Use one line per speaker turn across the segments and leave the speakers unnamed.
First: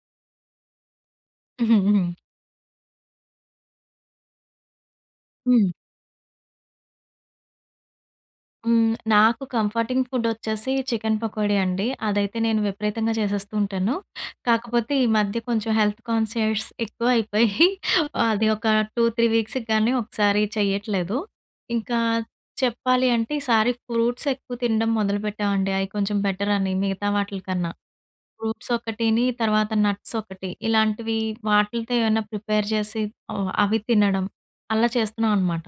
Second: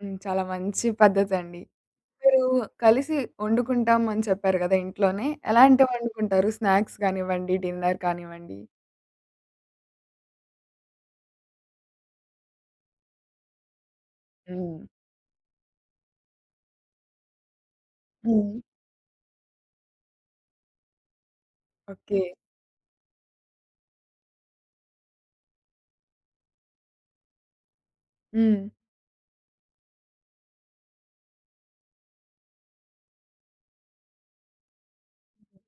హ్మ్. చాలా మంచి పద్ధతండి. మీరు కలిసి ఒండుకుంటాం అని చెప్పారు గదా! ఇంట్లోనే.
హ్మ్.
ఎలాంటివి వండుకుంటారు? స్నాక్స్ గానివ్వండి. డిన్నర్ కానివ్వండి.
హ్మ్. నాకు కంఫర్టింగ్ ఫుడొ‌చ్చేసి చికెన్ పకోడీ అండి. అదైతే నేను విపరీతంగా చేసేస్తూ ఉంటాను.
హ్మ్.
కాకపోతే ఈ మధ్య కొంచెం హెల్త్ కాన్షియస్ ఎక్కువయిపోయి, అది
హ్మ్.
ఒక 2 3 వీక్స్‌కి గానీ ఒకసారి చెయ్యట్లేదు. ఇంకా
ఓకే.
చెప్పాలి అంటే ఈసారి ఫ్రూట్స్ ఎక్కువ తినడం మొదలుపెట్టామండి. అయి కొంచెం బెటరని మిగతా వాటిలకన్నా.
హ్మ్.
ఫ్రూట్స్ ఒకటిని తర్వాత నట్స్ ఒకటి. ఇలాంటివి వాటిలతో ఏవన్నా ప్రిపేర్ చేసి, ఓ అవి తినడం. అలా చేస్తున్నామనమాట.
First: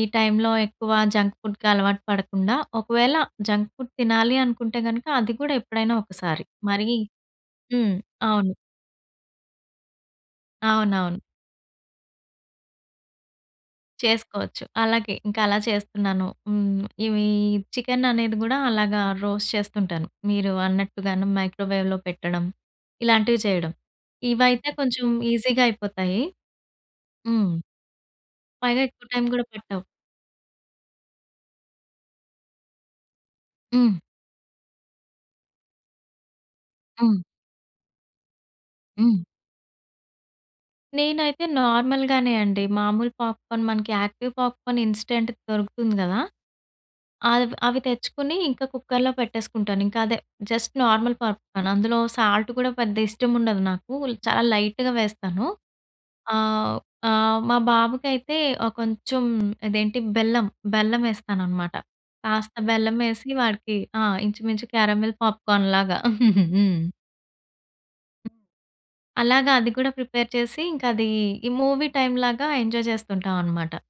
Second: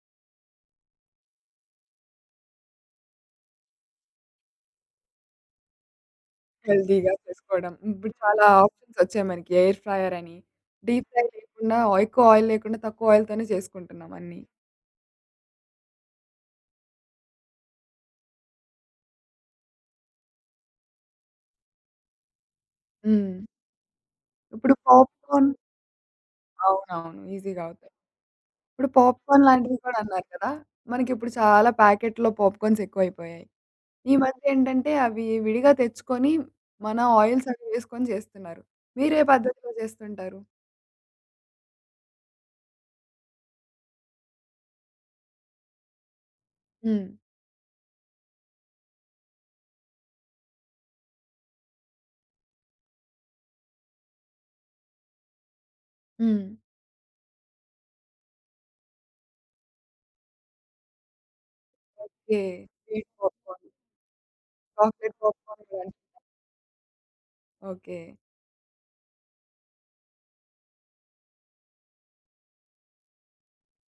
ఈ టైంలో ఎక్కువ జంక్ ఫుడ్‌కి అలవాటు పడకుండా ఒకవేళ జంక్ ఫుడ్ తినాలి అనుకుంటే గనక, అది కూడా ఎప్పుడైనా ఒకసారి. మరీ
హెల్తీగా చేసుకోవడం.
హ్మ్.
ఇప్పుడు చాలా
అవును.
ఆప్షన్స్ ఒచ్చాయి మనకి. ఎయిర్ ఫ్రయ్య‌ర్ అని, డీప్
అవునవును.
ఫ్రై లేకుండా ఎక్కువ ఆయిల్ లేకుండా తక్కువ ఆయిల్‌ తోనే చేసుకుంటున్నాం అన్నీ.
చేసుకోవచ్చు. అలాగే ఇంకా అలా చేస్తున్నాను. హ్మ్. ఇవి చికెను అనేది గూడా అలాగా రోస్ట్ చేస్తుంటాను. మీరు అన్నట్టుగాను మైక్రోవేవ్‌లో పెట్టడం, ఇలాంటివి
హ్మ్.
చేయడం. ఇవయితే
ఇప్పుడు
కొంచెం
పాప్‌కార్న్
ఈజీ‌గా అయిపోతాయి.
అవునవును.
హ్మ్.
ఈజీ‌గా అవుతయి.
పైగా
ఇప్పుడు
ఎక్కువ టైం గూడా
పాప్‌కార్న్ లాంటివి
పట్టవు.
కూడా అన్నారు కదా! మనకిప్పుడు చాలా ప్యాకెట్‌లో పాప్‌కార్న్స్ ఎక్కువయిపోయాయి.
హ్మ్.
ఈ మధ్య ఏంటంటే అవి విడిగా తెచ్చుకొని మన
హ్మ్.
ఆయిల్సవి వేసుకొని జేస్తున్నారు. మీరే
హ్మ్.
పద్ధతిలో జేస్తుంటారు?
నేనైతే నార్మల్‌ గానే అండి. మామూలు పాప్‌కార్న్ మనకి యాక్టివ్ పాప్‌కార్న్ ఇన్‌స్టంట్‌ది దొరుకుతుంది గదా!
హ్మ్.
అవి అవి తెచ్చుకొని ఇంకా కుక్కరులో పెట్టేసుకుంటాను. ఇంకదే జస్ట్ నార్మల్ పాప్‌కార్న్. అందులో సాల్ట్ కూడా పెద్దగా ఇష్టం ఉండదు నాకు, చాలా లైట్‌గా వేస్తాను.
హ్మ్.
ఆహ్, ఆహ్, మా బాబుకయితే ఆహ్, కొంచెం ఇదేంటి బెల్లం, బెల్లం ఎస్తాననమాట.
ఓకే.
కాస్త
స్వీట్
బెల్లమేసి
పాప్‌కార్న్.
వాడికి ఆ! ఇంచుమించు క్యారమెల్
పాకెట్ పాప్‌కార్న్
పాప్‌కార్న్
లాగా.
లాగా. హ్మ్.
ఓకే.
అలాగా అది కూడా ప్రిపేర్ చేసి, ఇంకది ఈ మూవీ టైమ్ లాగా ఎంజాయ్ జేస్తుంటామనమాట.